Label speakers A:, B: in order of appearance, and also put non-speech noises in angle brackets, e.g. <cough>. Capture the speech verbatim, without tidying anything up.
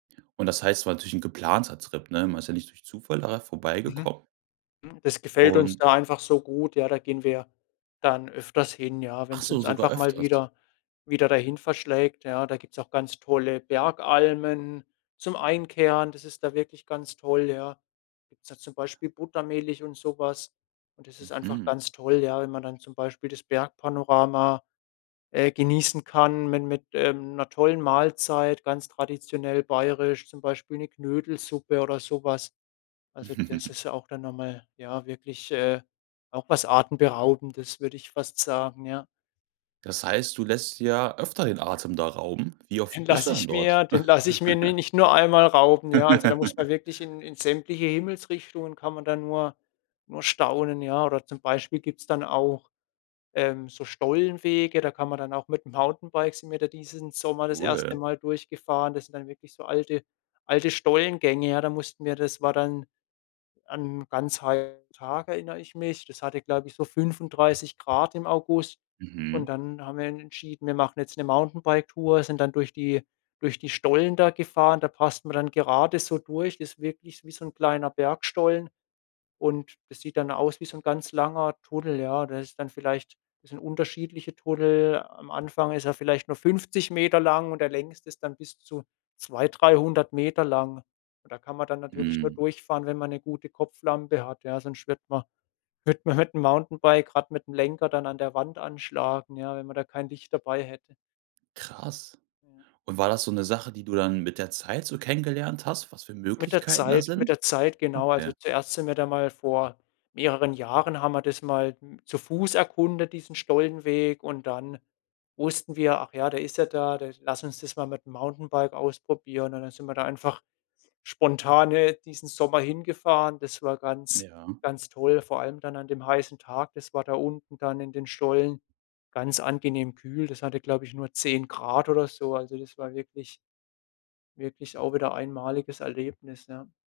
A: Und das heißt, es war natürlich 'n geplanter Trip, ne? Man ist ja nicht durch Zufall daran
B: Mhm.
A: vorbeigekommen.
B: Das gefällt uns
A: Und
B: da einfach so gut, ja, da gehen wir dann öfters hin, ja, wenn
A: Ach
B: es
A: so,
B: uns
A: sogar
B: einfach mal
A: öfters?
B: wieder wieder dahin verschlägt, ja? Da gibt's auch ganz tolle Bergalmen zum Einkehren. Das ist da wirklich ganz toll, ja. Gibt's da zum Beispiel Buttermilch und so was. Und das ist einfach
A: Mhm.
B: ganz toll, ja, wenn man dann zum Beispiel das Bergpanorama, äh, genießen kann min mit, ähm, 'ner tollen Mahlzeit, ganz traditionell bayerisch, zum Beispiel 'ne Knödelsuppe oder sowas. Also, das
A: <chuckles>
B: ist ja auch dann noch mal, ja, wirklich, äh, auch was Atemberaubendes, würde ich fast sagen. Ja.
A: Das heißt, du lässt dir öfter den Atem da rauben? Wie oft
B: Den
A: bist du
B: lasse
A: dann
B: ich
A: dort?
B: mir den lasse ich mir ni
A: <giggles>
B: nicht nur einmal rauben. Ja, also, da muss man
A: <laughs>
B: wirklich in in sämtliche Himmelsrichtungen kann man dann nur nur staunen, ja. Oder zum Beispiel gibt es dann auch ähm, so Stollenwege, da kann man dann auch mit dem Mountainbike sind wir da diesen Sommer das erste
A: Cool.
B: Mal durchgefahren. Das sind dann wirklich so alte alte Stollengänge, ja? Da mussten wir das war dann an ganz heiße Tage erinnere ich mich. Das hatte, glaube ich, so fünfunddreißig Grad im August. Und
A: Mhm.
B: dann haben wir en entschieden, wir machen jetzt 'ne Mountainbike-Tour, sind dann durch die durch die Stollen da gefahren. Da passt man dann gerade so durch. Das ist wirklich wie so 'n kleiner Bergstollen. Und das sieht dann aus wie so 'n ganz langer Tunnel, ja? Da ist dann vielleicht das sind unterschiedliche Tunnel. Am Anfang ist er vielleicht nur fünfzig Meter lang und der längste ist dann bis zu zwei, dreihundert Meter lang. Und da kann man dann natürlich nur
A: Mhm.
B: durchfahren, wenn man 'ne gute Kopflampe hat, ja? Sonst wird man wird man mit dem Mountainbike grad mit dem Lenker dann an der Wand anschlagen, ja, wenn man da kein Licht dabei hätte.
A: Krass.
B: Ja.
A: Und war das so 'ne Sache, die du dann mit der Zeit so kennengelernt hast, was für
B: Mit der
A: Möglichkeiten da
B: Zeit mit
A: sind?
B: der Zeit, genau. Also
A: Okay.
B: zuerst sind wir da mal vor mehreren Jahren haben wir das mal m zu Fuß erkundet, diesen Stollenweg und dann wussten wir: „Ach ja, der ist ja da da lass uns das mal mit dem Mountainbike ausprobieren.“ Und dann sind wir da einfach spontan, äh, diesen Sommer hingefahren. Das war ganz
A: Ja.
B: ganz toll, vor allem dann an dem heißen Tag. Das war da unten dann in den Stollen ganz angenehm kühl. Das hatte, glaube ich, nur zehn Grad oder so. Also das war wirklich wirklich auch wieder einmaliges Erlebnis, ne?